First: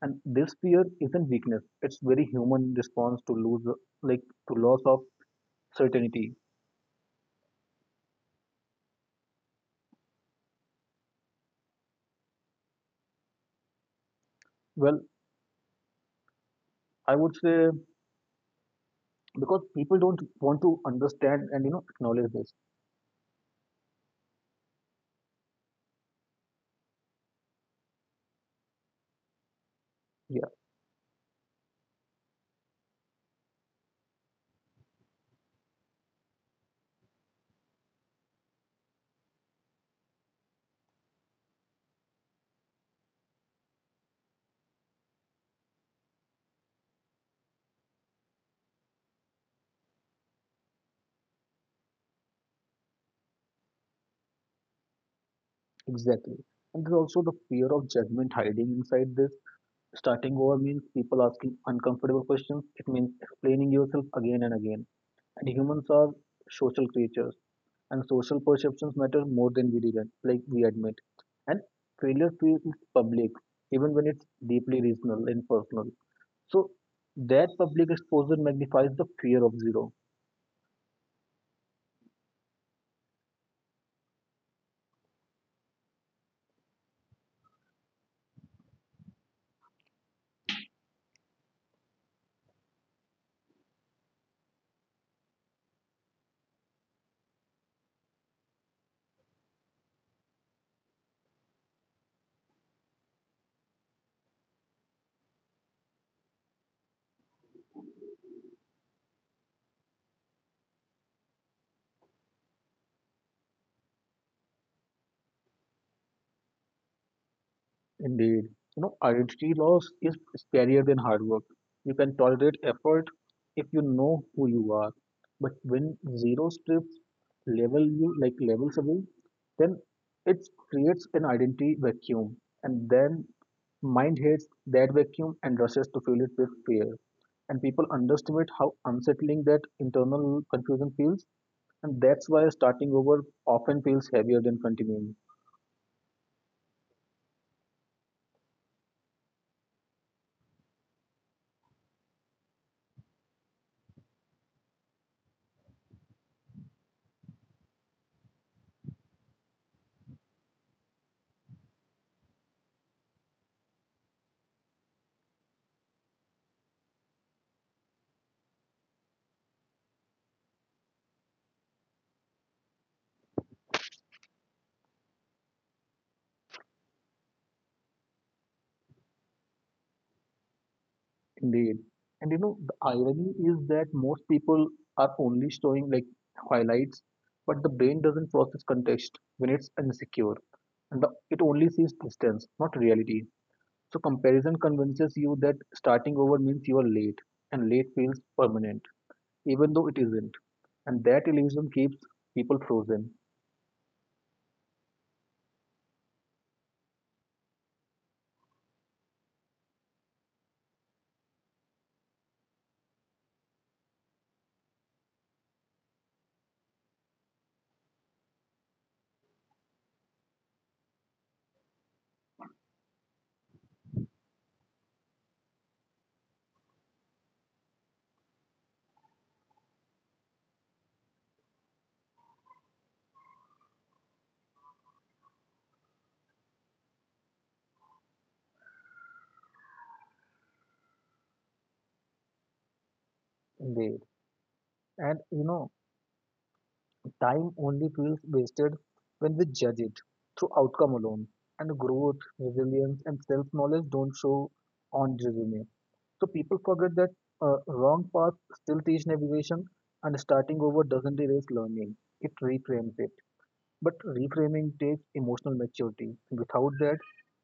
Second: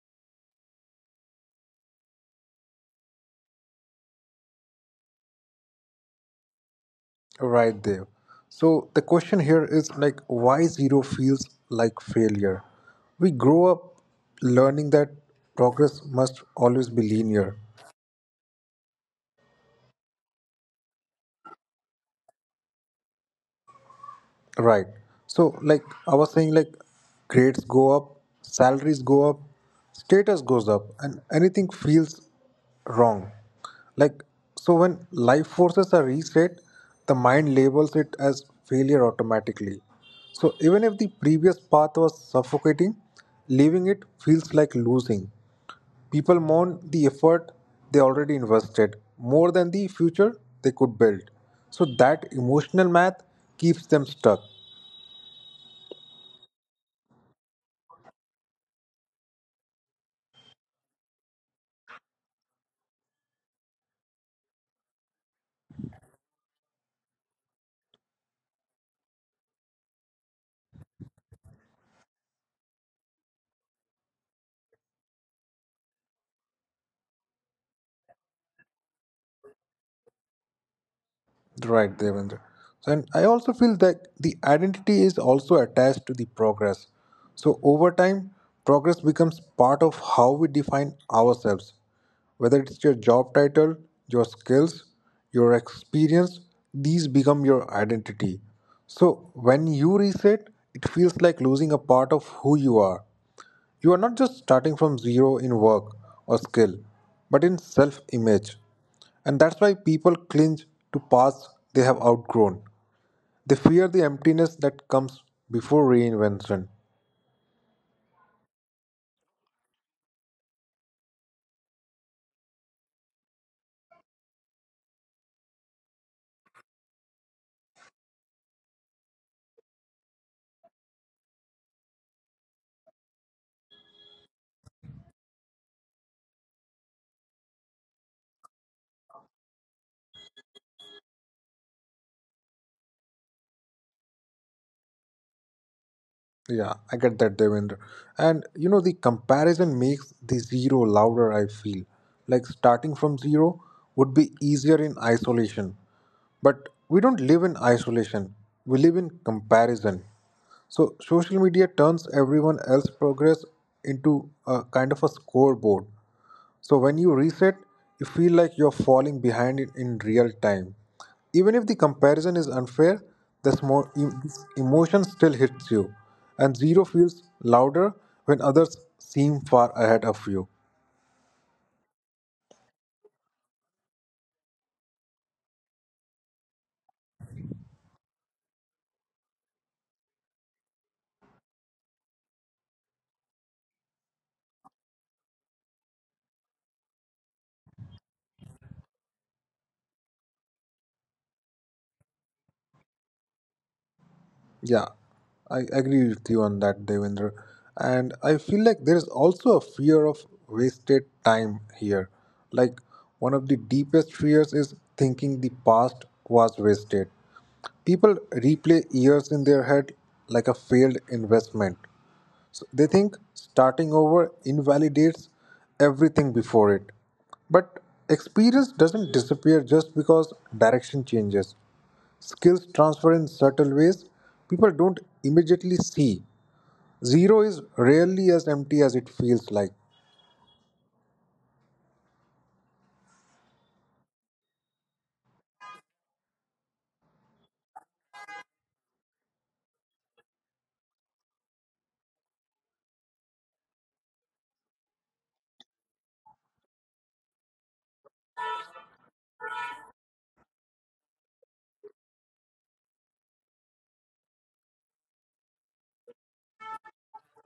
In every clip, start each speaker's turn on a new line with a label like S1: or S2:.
S1: And this fear isn't weakness, it's very human response to lose like to loss of certainty.
S2: Right there. So, the question here is like, why zero feels like failure? We grow up learning
S1: Well,
S2: that progress must always be
S1: I would
S2: linear.
S1: say because people don't want to understand and, you know, acknowledge this.
S2: Right. So, like I was saying, like grades go up, salaries go up, status
S1: Yeah,
S2: goes up, and anything feels wrong. Like, so when life forces are reset, the mind labels it as failure automatically. So, even if the previous path was suffocating, leaving it feels like losing. People mourn the effort they already invested more than the future they could build. So that emotional math keeps them stuck.
S1: exactly. And there's also the fear of judgment hiding inside this. Starting over means people asking uncomfortable questions. It means explaining yourself again and again. And humans are social creatures, and social perceptions matter more than we did, like we admit. And failure feels public, even when it's deeply regional and personal. So that public exposure magnifies the fear of zero.
S2: Right, Devendra. So, and I also feel that the identity is also attached to the progress. So, over time, progress becomes part of how we define ourselves, whether it's your job title, your skills, your experience, these become your identity. So, when you reset, it feels like losing a part of who you are. You are not just starting from zero in work or skill, but in self image. And that's why people cling to paths they have outgrown. They fear the emptiness that comes before reinvention.
S1: Indeed. You know, identity loss is scarier than hard work. You can tolerate effort if you know who you are. But when zero strips level you like levels away, then it creates an identity vacuum. And then mind hates that vacuum and rushes to fill it with fear. And people underestimate how unsettling that internal confusion feels. And that's why starting over often feels heavier than continuing.
S2: Yeah, I get that, Devendra. And the comparison makes the zero louder, I feel. Like starting from zero would be easier in isolation. But we don't live in isolation, we live in comparison. So social media turns everyone else's progress into a kind of a scoreboard. So when you reset, you feel like you're falling behind in, real time. Even if the comparison is unfair, the this emotion still hits you, and zero feels louder when others seem far ahead of you.
S1: Indeed. And you know, the irony is that most people are only showing like highlights, but the brain doesn't process context when it's insecure. It only sees distance, not reality. So comparison convinces you that starting over means you are late, and late feels permanent, even though it isn't. And that illusion keeps people frozen.
S2: Yeah, I agree with you on that, Devendra. And I feel like there is also a fear of wasted time here. Like, one of the deepest fears is thinking the past was wasted. People replay years in their head like a failed investment. So they think starting over invalidates everything before it. But experience doesn't disappear just because direction changes. Skills transfer in subtle ways people don't immediately see. Zero is rarely as empty as it feels like.
S1: Indeed. And you know, time only feels wasted when we judge it through outcome alone. And growth, resilience, and self knowledge don't show on resume. So people forget that wrong path still teach navigation, and starting over doesn't erase learning. It reframes it. But reframing takes emotional maturity. Without that,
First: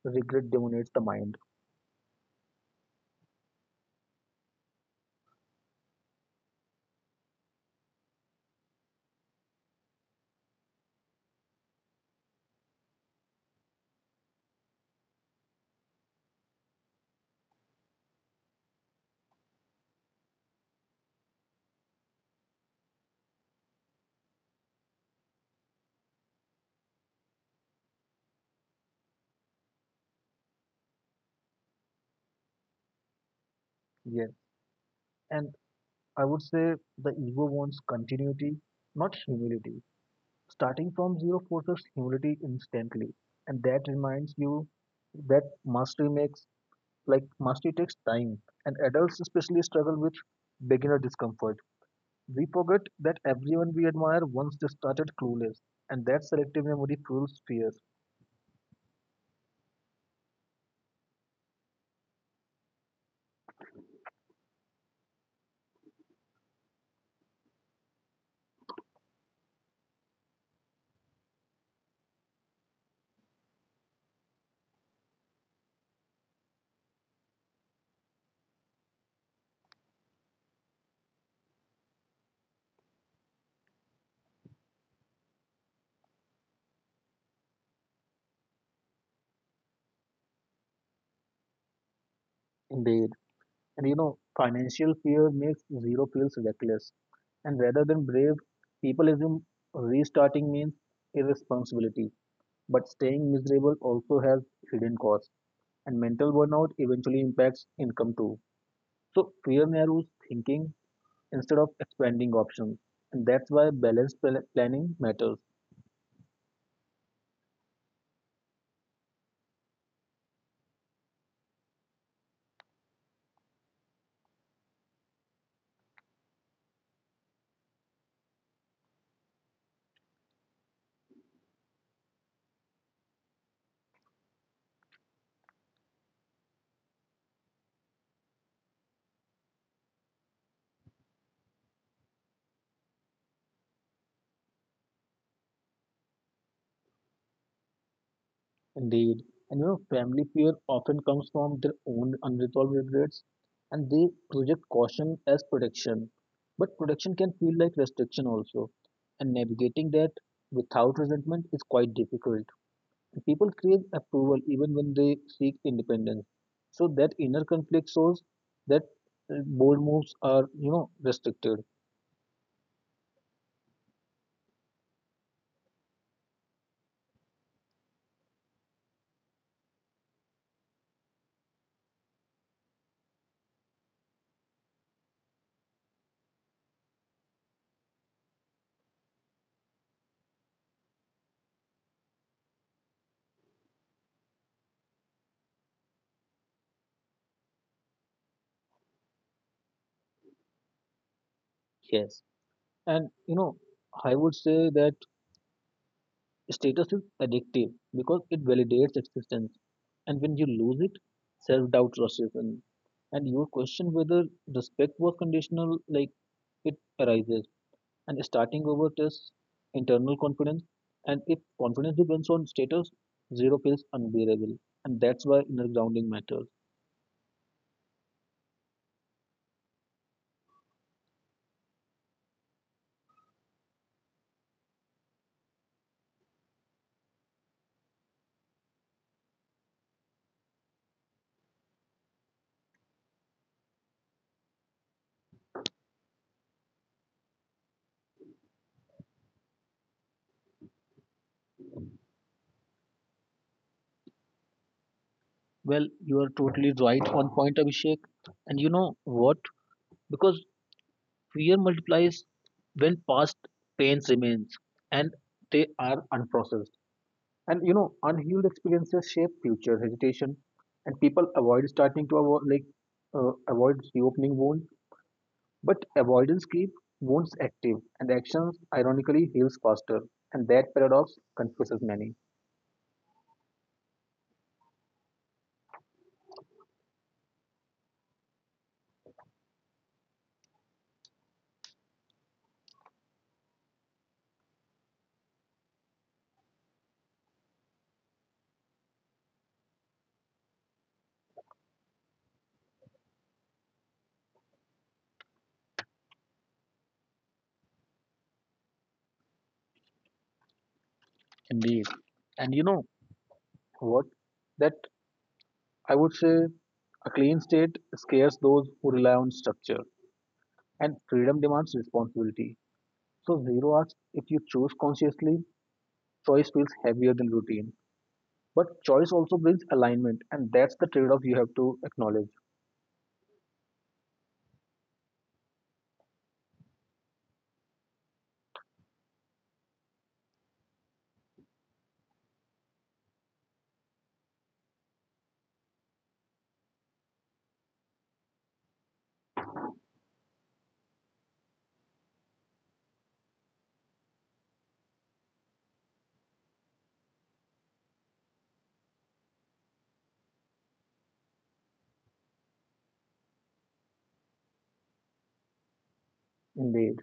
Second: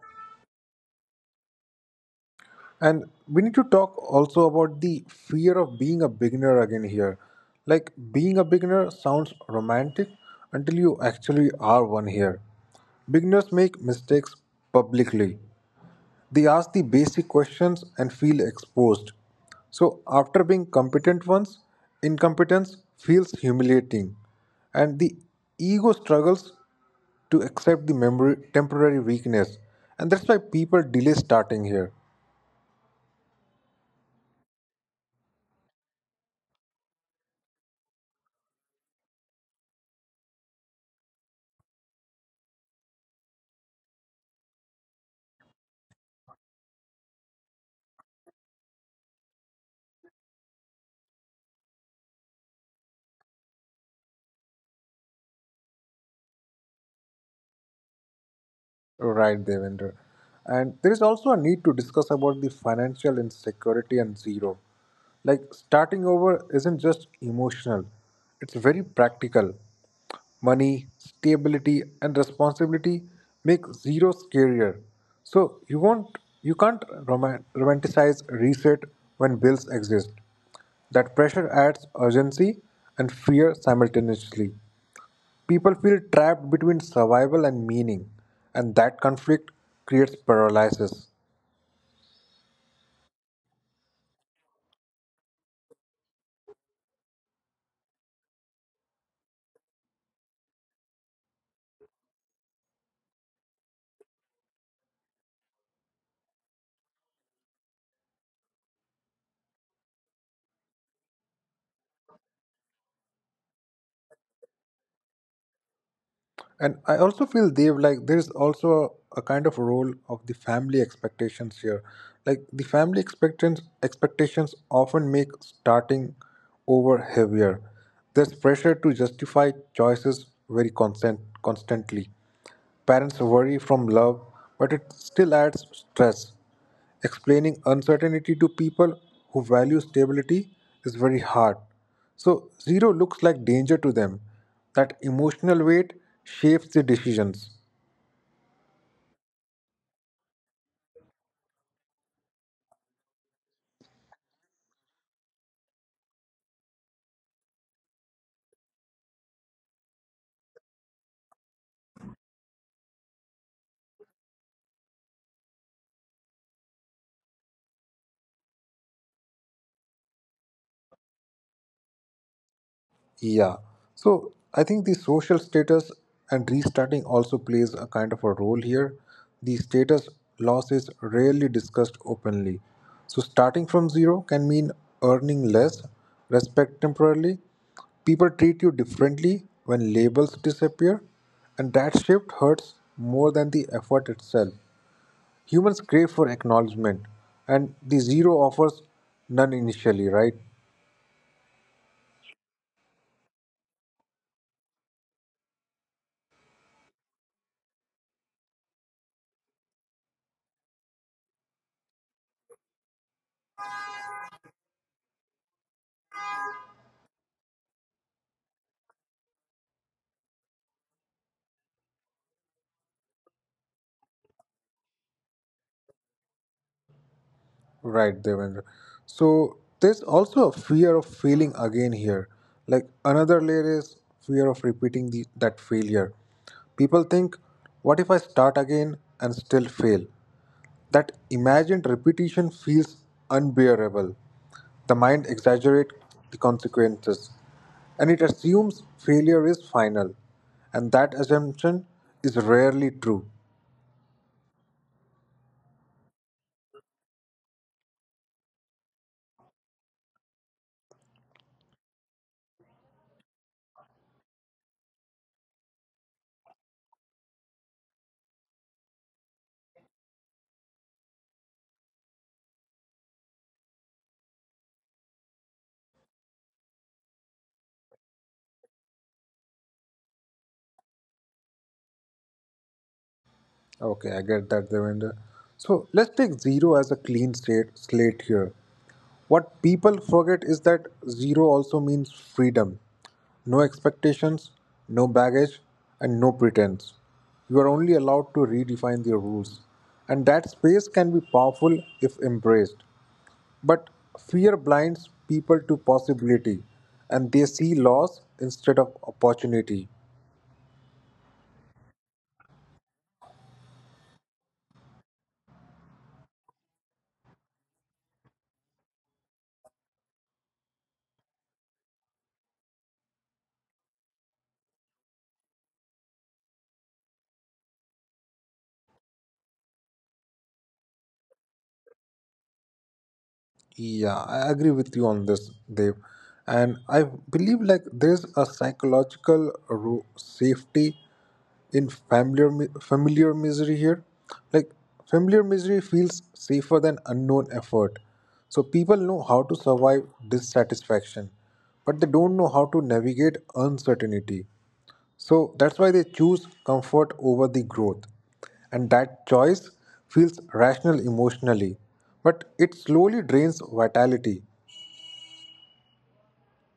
S1: regret dominates the mind.
S2: And we need to talk also about the fear of being a beginner again here. Like being a beginner sounds romantic until you actually are one here. Beginners make mistakes publicly. They ask the basic questions and feel exposed. So, after being competent once, incompetence feels humiliating, and the ego struggles to accept the memory, temporary weakness. And that's why people delay starting here.
S1: Yes, and I would say the ego wants continuity, not humility. Starting from zero forces humility instantly, and that reminds you that mastery makes like mastery takes time, and adults especially struggle with beginner discomfort. We forget that everyone we admire once they started clueless, and that selective memory fuels fear.
S2: Right, Devendra. And there is also a need to discuss about the financial insecurity and zero. Like starting over isn't just emotional, it's very practical. Money, stability, and responsibility make zero scarier. So you can't romanticize reset when bills exist. That pressure adds urgency and fear simultaneously. People feel trapped between survival and meaning, and that conflict creates paralysis.
S1: Indeed. And you know, financial fear makes zero feels reckless, and rather than brave, people assume restarting means irresponsibility. But staying miserable also has hidden costs, and mental burnout eventually impacts income too. So fear narrows thinking instead of expanding options, and that's why balanced planning matters.
S2: And I also feel, Dev, like there is also a kind of role of the family expectations here. Like the family expectations often make starting over heavier. There's pressure to justify choices very constantly. Parents worry from love, but it still adds stress. Explaining uncertainty to people who value stability is very hard. So, zero looks like danger to them. That emotional weight shapes the decisions.
S1: Indeed. And you know, family fear often comes from their own unresolved regrets, and they project caution as protection. But protection can feel like restriction also, and navigating that without resentment is quite difficult. People crave approval even when they seek independence. So that inner conflict shows that bold moves are, you know, restricted.
S2: Yeah. So I think the social status and restarting also plays a kind of a role here. The status loss is rarely discussed openly. So starting from zero can mean earning less, respect temporarily. People treat you differently when labels disappear, and that shift hurts more than the effort itself. Humans crave for acknowledgement, and the zero offers none initially, right?
S1: Yes. And you know, I would say that status is addictive because it validates existence. And when you lose it, self doubt rushes in. And you question whether respect was conditional, like it arises. And starting over tests internal confidence. And if confidence depends on status, zero feels unbearable. And that's why inner grounding matters.
S2: Right, Devendra. So there's also a fear of failing again here. Like another layer is fear of repeating that failure. People think, what if I start again and still fail? That imagined repetition feels unbearable. The mind exaggerates the consequences and it assumes failure is final, and that assumption is rarely true.
S1: Well, you are totally right on point, Abhishek. And you know what? Because fear multiplies when past pains remains and they are unprocessed. And you know, unhealed experiences shape future hesitation, and people avoid starting to avoid reopening wounds. But avoidance keeps wounds active, and actions ironically heals faster, and that paradox confuses many.
S2: Okay, I get that, Devendra. So let's take zero as a clean slate here. What people forget is that zero also means freedom. No expectations, no baggage, and no pretense. You are only allowed to redefine your rules. And that space can be powerful if embraced. But fear blinds people to possibility, and they see loss instead of opportunity.
S1: Indeed. And you know what? That I would say a clean state scares those who rely on structure, and freedom demands responsibility. So, zero asks if you choose consciously, choice feels heavier than routine. But choice also brings alignment, and that's the trade off you have to acknowledge.
S2: Yeah, I agree with you on this, Dev. And I believe like there's a psychological safety in familiar familiar misery here. Like familiar misery feels safer than unknown effort. So people know how to survive dissatisfaction, but they don't know how to navigate uncertainty. So that's why they choose comfort over the growth. And that choice feels rational emotionally, but it slowly drains vitality.
S1: Indeed.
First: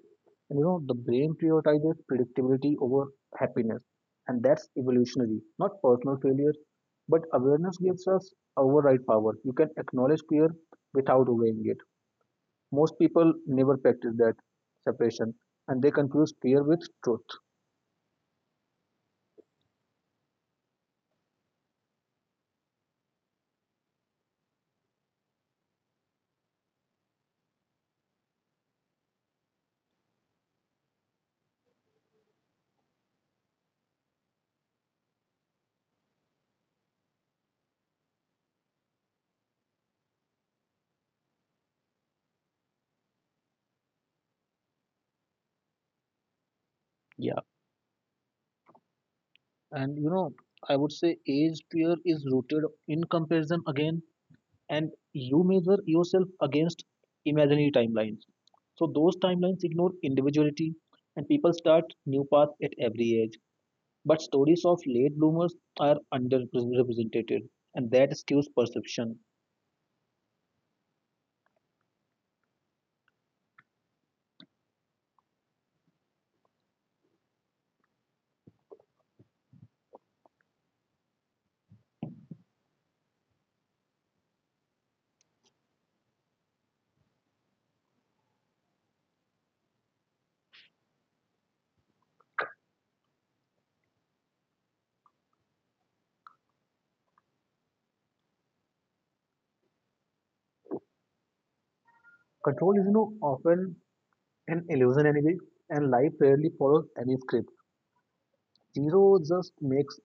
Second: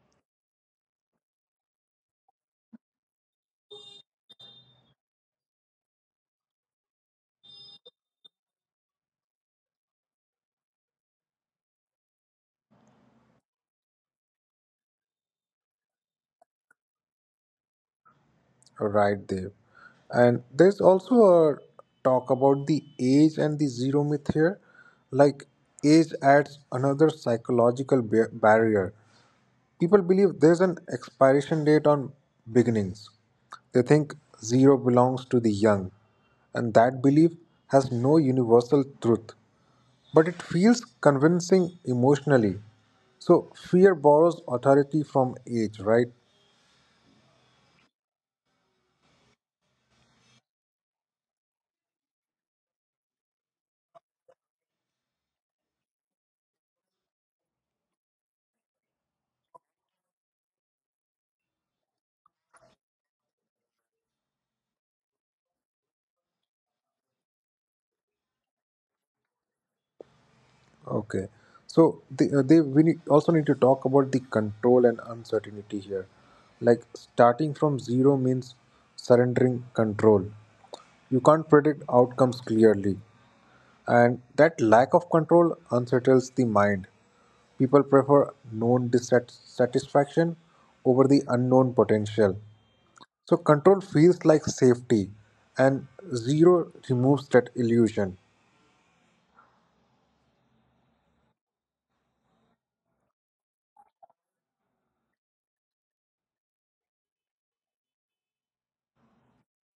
S1: And you know, the brain prioritizes predictability over happiness. And that's evolutionary, not personal failure. But awareness gives us override power. You can acknowledge fear without obeying it. Most people never practice that separation, and they confuse fear with truth.
S2: Right there. And there's also a talk about the age and the zero myth here. Like, age adds another psychological barrier. People believe there's an expiration date on beginnings. They think zero belongs to the young, and that belief has no universal truth. But it feels convincing emotionally. So fear borrows authority from age, right?
S1: Yeah. And you know, I would say age fear is rooted in comparison again, and you measure yourself against imaginary timelines. So those timelines ignore individuality, and people start new paths at every age. But stories of late bloomers are underrepresented, and that skews perception.
S2: Okay. So the, they we need, also need to talk about the control and uncertainty here. Like starting from zero means surrendering control. You can't predict outcomes clearly. And that lack of control unsettles the mind. People prefer known dissatisfaction over the unknown potential. So, control feels like safety, and zero removes that illusion.
S1: Control is, you know, often an illusion anyway, and life rarely follows any script. Zero just makes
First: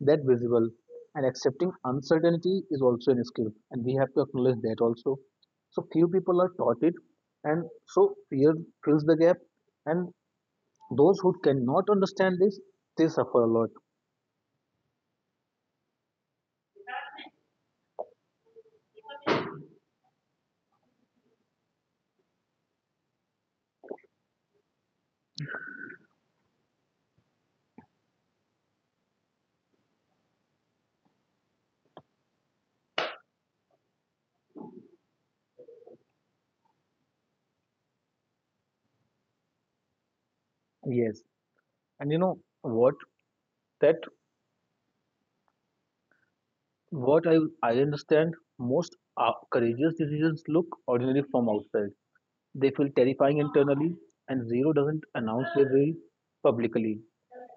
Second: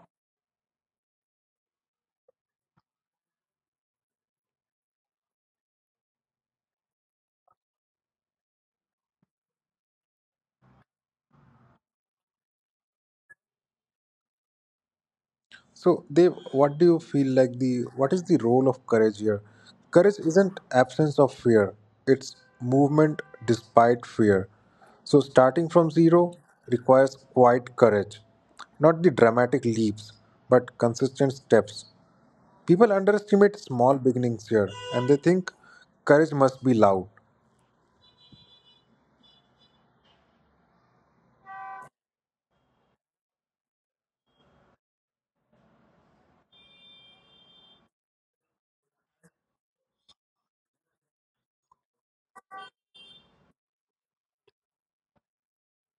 S1: that visible, and accepting uncertainty is also an skill, and we have to acknowledge that also. So few people are taught it, and so fear fills the gap, and those who cannot understand this, they suffer a lot.
S2: So, Dev, what do you feel like the what is the role of courage here? Courage isn't absence of fear; it's movement despite fear. So, starting from zero requires quiet courage, not the dramatic leaps, but consistent steps. People underestimate small beginnings here, and they think courage must be loud.
S1: Yes. And you know what? That what I understand, most courageous decisions look ordinary from outside. They feel terrifying internally, and zero doesn't announce their will publicly.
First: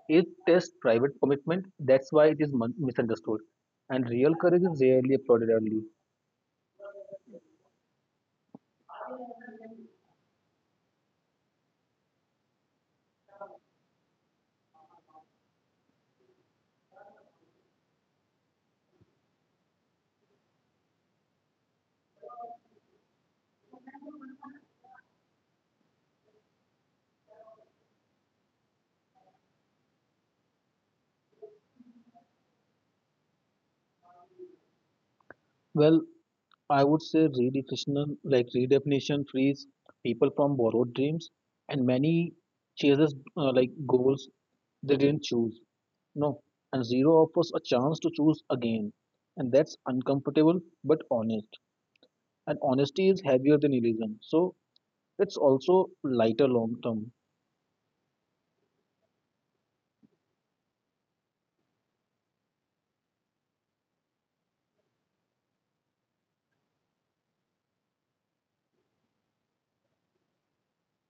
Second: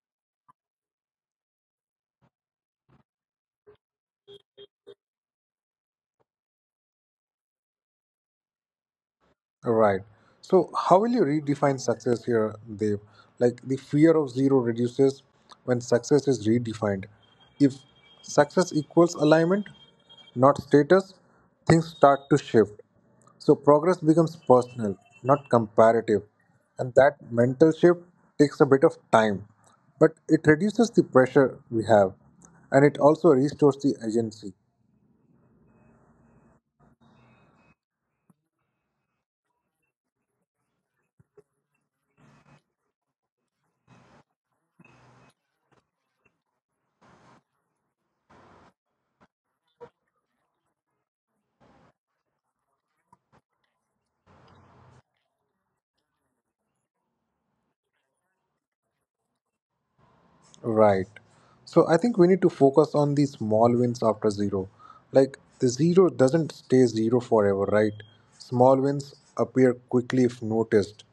S1: It tests private commitment. That's why it is misunderstood. And real courage is rarely applauded early.
S2: Right. So, how will you redefine success here, Dev? Like the fear of zero reduces when success is redefined. If success equals alignment, not status, things start to shift. So, progress becomes personal, not comparative. And that mental shift takes a bit of time, but it reduces the pressure we have and it also restores the agency.
S1: Well, I would say redefinition frees people from borrowed dreams, and many chases goals they didn't choose. No, and zero offers a chance to choose again, and that's uncomfortable but honest. And honesty is heavier than illusion, so it's also lighter long term.
S2: Right. So I think we need to focus on the small wins after zero. Like the zero doesn't stay zero forever, right? Small wins appear quickly if noticed,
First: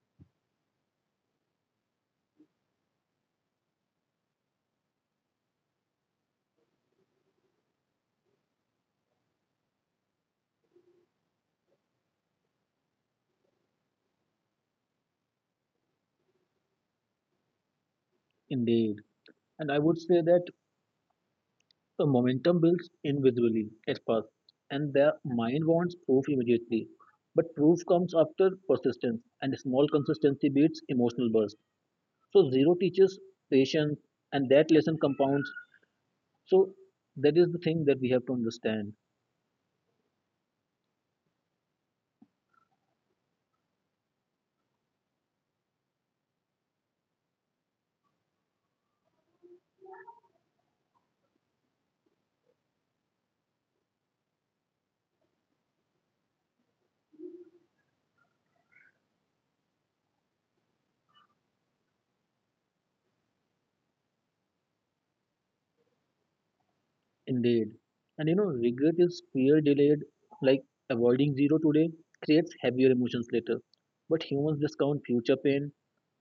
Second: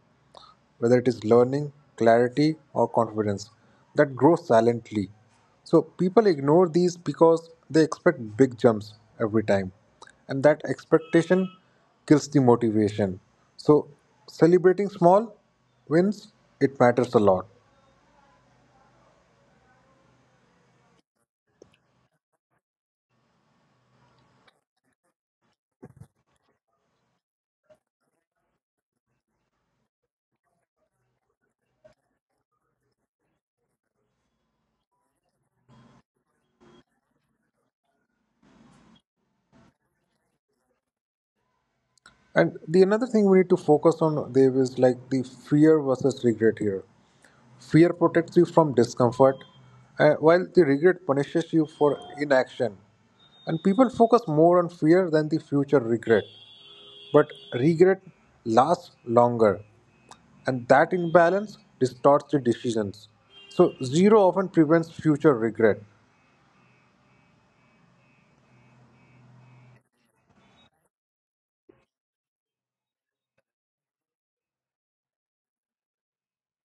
S2: whether it is learning, clarity, or confidence that grow silently. So people ignore these because they expect big jumps every time, and that expectation kills the motivation. So celebrating small wins, it matters a lot.
S1: Indeed. And I would say that the momentum builds invisibly at first, and the mind wants proof immediately. But proof comes after persistence, and small consistency beats emotional burst. So zero teaches patience, and that lesson compounds. So that is the thing that we have to understand.
S2: And the another thing we need to focus on, Dev, is like the fear versus regret here. Fear protects you from discomfort, while the regret punishes you for inaction. And people focus more on fear than the future regret. But regret lasts longer, and that imbalance distorts the decisions. So, zero often prevents future regret.
S1: Indeed. And you know, regret is fear delayed, like avoiding zero today creates heavier emotions later. But humans discount future pain,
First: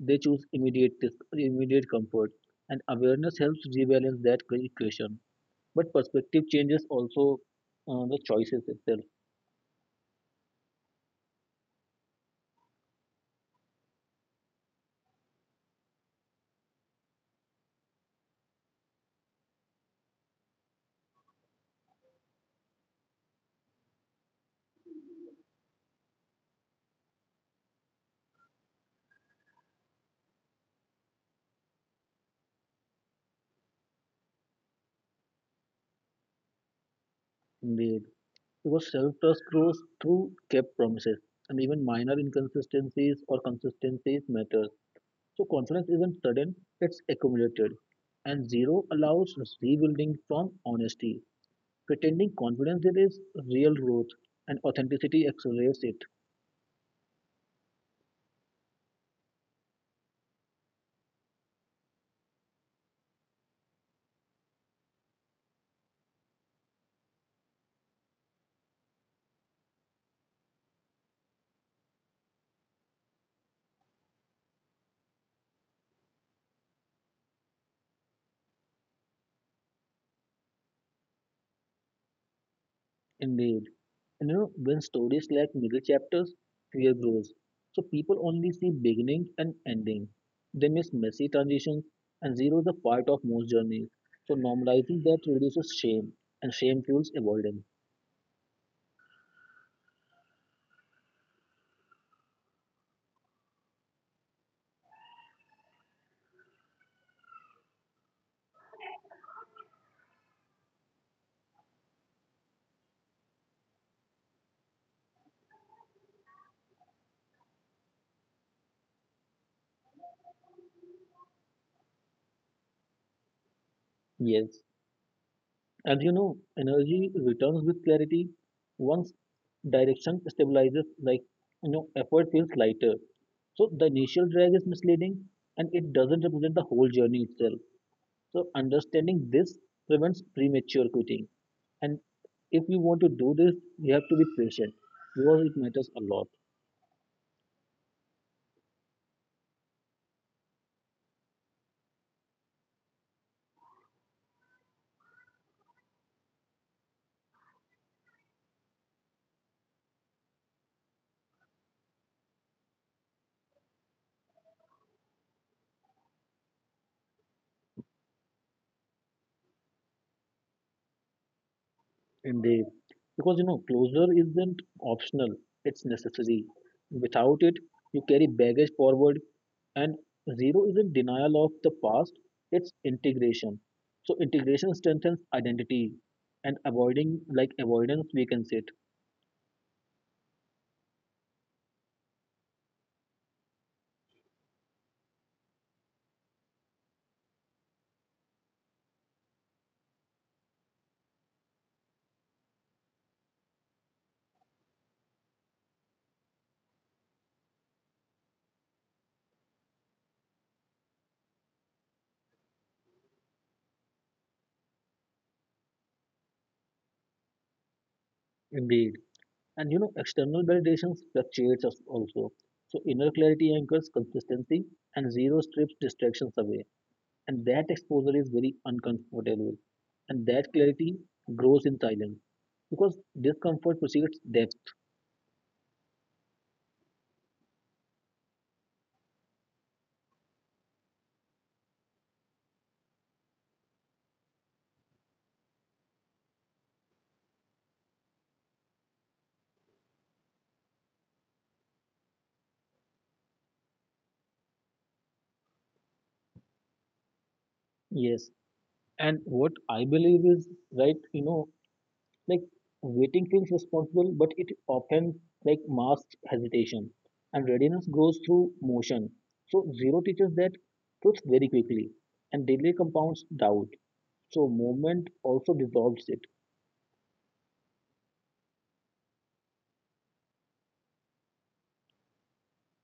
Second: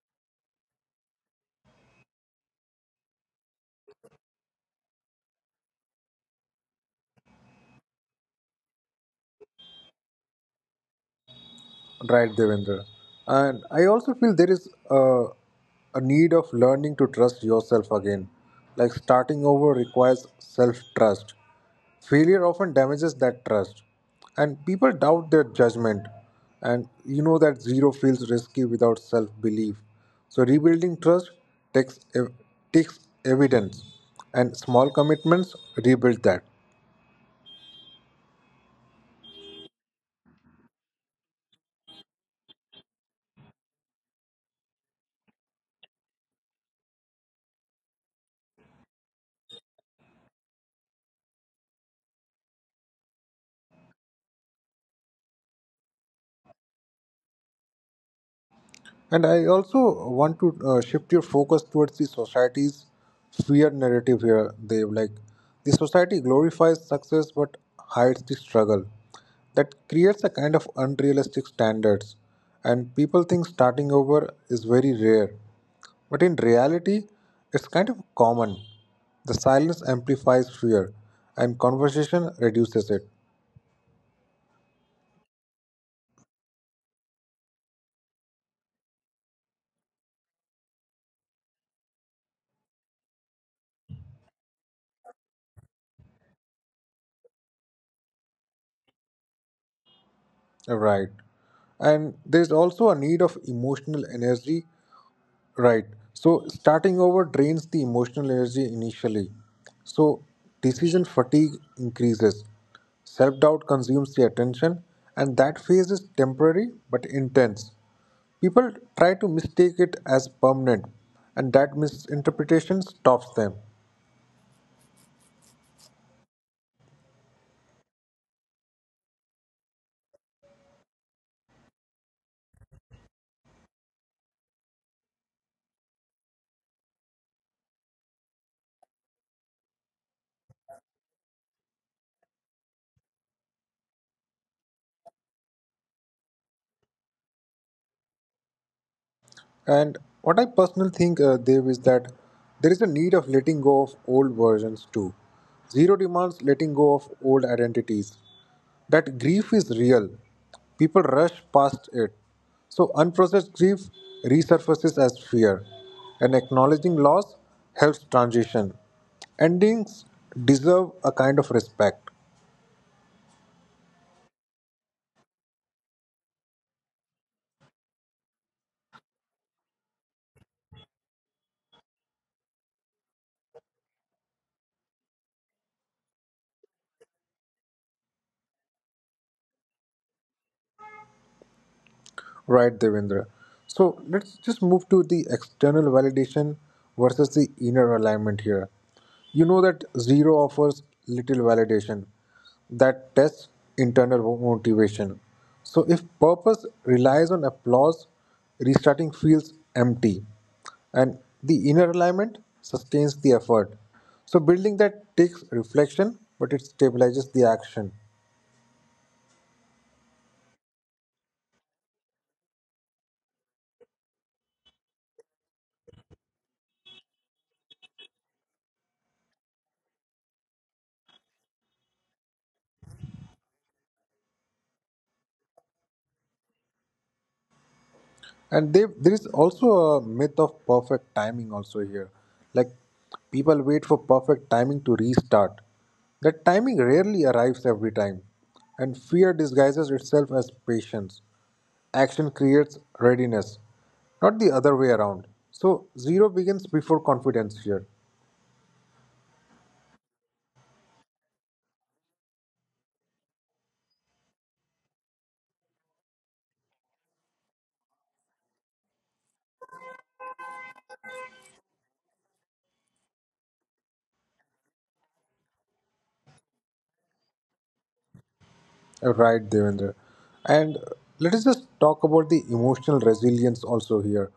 S1: they choose immediate comfort. And awareness helps rebalance that equation. But perspective changes also the choices itself.
S2: Right, Devendra. And I also feel there is a need of learning to trust yourself again. Like starting over requires self trust. Failure often damages that trust, and people doubt their judgment. And you know that zero feels risky without self belief. So rebuilding trust takes ev- takes evidence, and small commitments rebuild that.
S1: Indeed. Because self trust grows through kept promises. And even minor inconsistencies or consistencies matter. So confidence isn't sudden, it's accumulated. And zero allows rebuilding from honesty. Pretending confidence there is real growth, and authenticity accelerates it.
S2: And I also want to shift your focus towards the society's fear narrative here, Dev. Like, the society glorifies success but hides the struggle. That creates a kind of unrealistic standards, and people think starting over is very rare. But in reality, it's kind of common. The silence amplifies fear, and conversation reduces it.
S1: Indeed. And you know, when stories lack middle chapters, fear grows. So people only see beginning and ending. They miss messy transitions, and zero is a part of most journeys. So normalizing that reduces shame, and shame fuels avoidance.
S2: Right. And there's also a need of emotional energy. Right. So starting over drains the emotional energy initially. So decision fatigue increases. Self doubt consumes the attention, and that phase is temporary but intense. People try to mistake it as permanent, and that misinterpretation stops them.
S1: Yes. And you know, energy returns with clarity once direction stabilizes, like you know, effort feels lighter. So the initial drag is misleading, and it doesn't represent the whole journey itself. So understanding this prevents premature quitting. And if you want to do this, you have to be patient because it matters a lot.
S2: And what I personally think, Dev, is that there is a need of letting go of old versions too. Zero demands letting go of old identities. That grief is real. People rush past it. So unprocessed grief resurfaces as fear. And acknowledging loss helps transition. Endings deserve a kind of respect.
S1: Indeed. Because you know, closure isn't optional, it's necessary. Without it, you carry baggage forward, and zero isn't denial of the past, it's integration. So, integration strengthens identity, and avoiding, like avoidance weakens it.
S2: Right, Devendra. So let's just move to the external validation versus the inner alignment here. You know that zero offers little validation that tests internal motivation. So if purpose relies on applause, restarting feels empty. And the inner alignment sustains the effort. So building that takes reflection, but it stabilizes the action.
S1: Indeed. And you know, external validation fluctuates us also. So, inner clarity anchors consistency, and zero strips distractions away. And that exposure is very uncomfortable. And that clarity grows in silence because discomfort precedes depth.
S2: And there is also a myth of perfect timing also here. Like, people wait for perfect timing to restart. That timing rarely arrives every time, and fear disguises itself as patience. Action creates readiness, not the other way around. So zero begins before confidence here.
S1: Yes. And what I believe is right, you know, like waiting feels responsible, but it often like masks hesitation. And readiness grows through motion. So zero teaches that truth very quickly. And delay compounds doubt. So movement also dissolves it.
S2: Right, Devendra. And let us just talk about the emotional resilience also here.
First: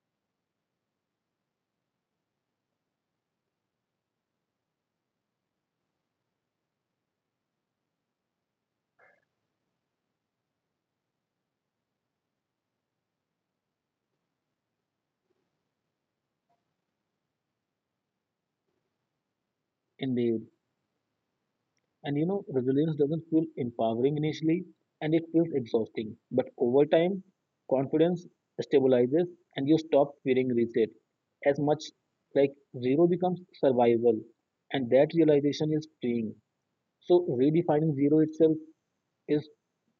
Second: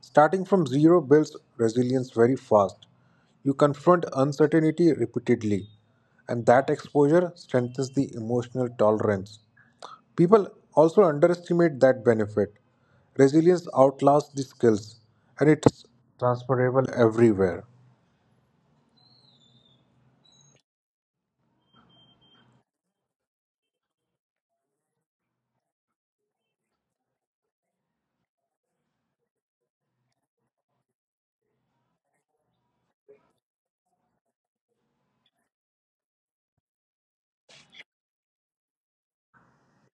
S2: Starting from zero builds resilience very fast. You confront uncertainty repeatedly, and that exposure strengthens the emotional tolerance. People also underestimate that benefit. Resilience outlasts the skills, and it's transferable everywhere.
S1: Indeed. And you know, resilience doesn't feel empowering initially, and it feels exhausting. But over time, confidence stabilizes, and you stop fearing reset as much. Like zero becomes survival, and that realization is freeing. So, redefining zero itself is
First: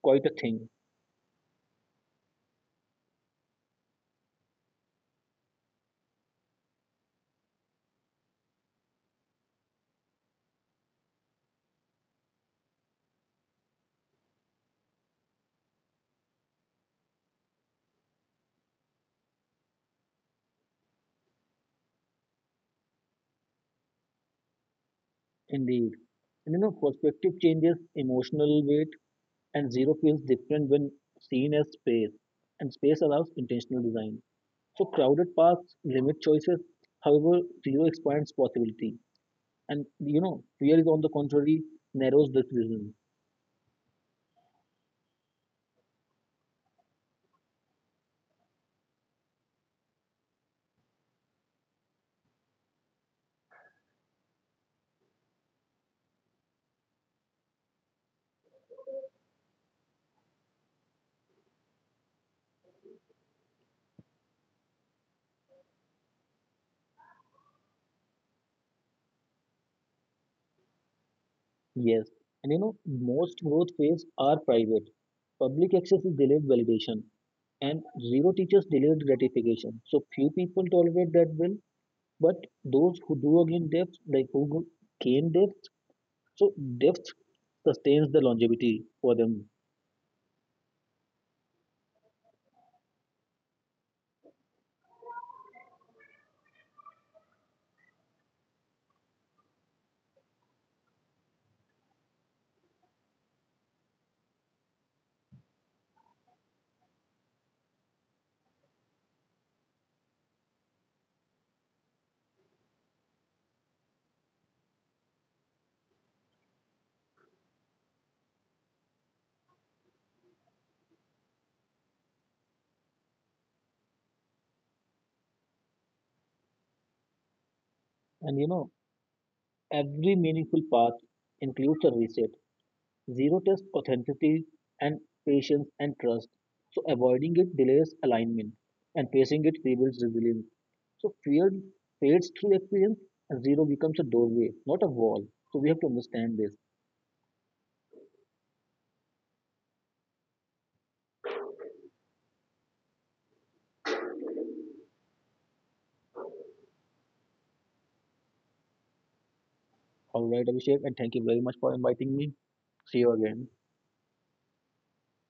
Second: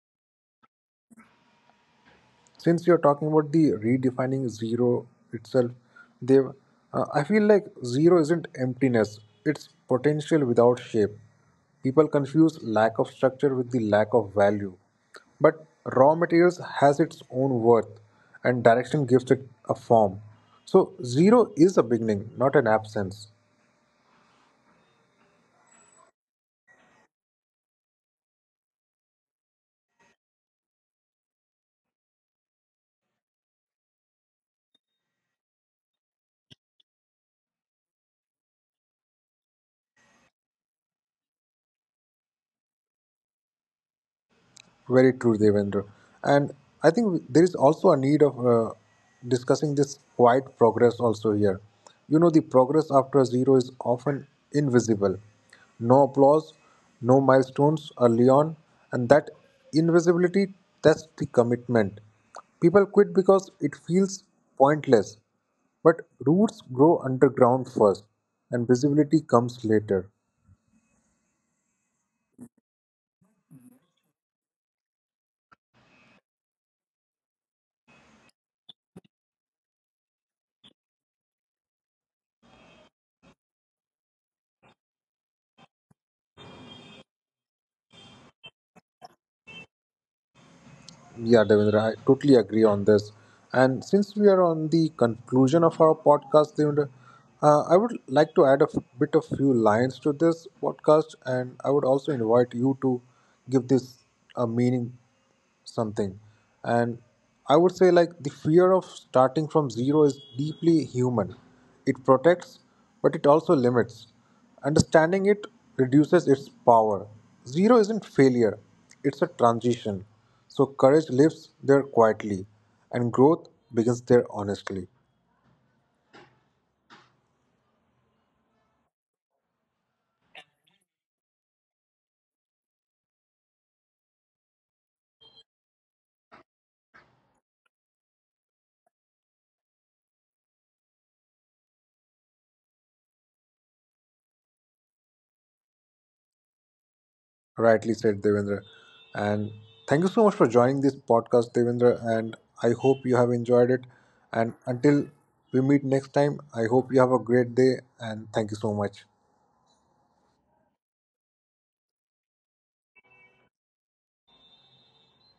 S1: quite a thing.
S2: Since you're talking about the redefining zero itself, they I feel like zero isn't emptiness, it's potential without shape. People confuse lack of structure with the lack of value. But raw materials has its own worth, and direction gives it a form. So zero is a beginning, not an absence.
S1: Indeed. And you know, perspective changes emotional weight, and zero feels different when seen as space, and space allows intentional design. So crowded paths limit choices. However, zero expands possibility. And you know, fear is on the contrary narrows decisions.
S2: Very true, Devendra. And I think there is also a need of discussing this quiet progress also here. The progress after zero is often invisible. No applause, no milestones early on, and that invisibility tests the commitment. People quit because it feels pointless, but roots grow underground first, and visibility comes later.
S1: Yes. And you know, most growth phase are private. Public access is delayed validation, and zero teachers delayed gratification. So few people tolerate that well, but those who do again depth, like who go- gain depth, so depth sustains the longevity for them.
S2: Yeah, Devendra, I totally agree on this. And since we are on the conclusion of our podcast, Devendra, I would like to add a bit of few lines to this podcast, and I would also invite you to give this a meaning something. And I would say, like, the fear of starting from zero is deeply human. It protects, but it also limits. Understanding it reduces its power. Zero isn't failure, it's a transition. So courage lives there quietly, and growth begins there honestly.
S1: And you know, every meaningful path includes a reset. Zero tests authenticity and patience and trust. So avoiding it delays alignment, and facing it rebuilds resilience. So fear fades through experience, and zero becomes a doorway, not a wall. So we have to understand this.
S2: Rightly said, Devendra. And thank you so much for joining this podcast, Devendra. And I hope you have enjoyed it. And until we meet next time, I hope you have a great day. And thank you so much.
S1: All right, Abhishek, and thank you very much for inviting me. See you again.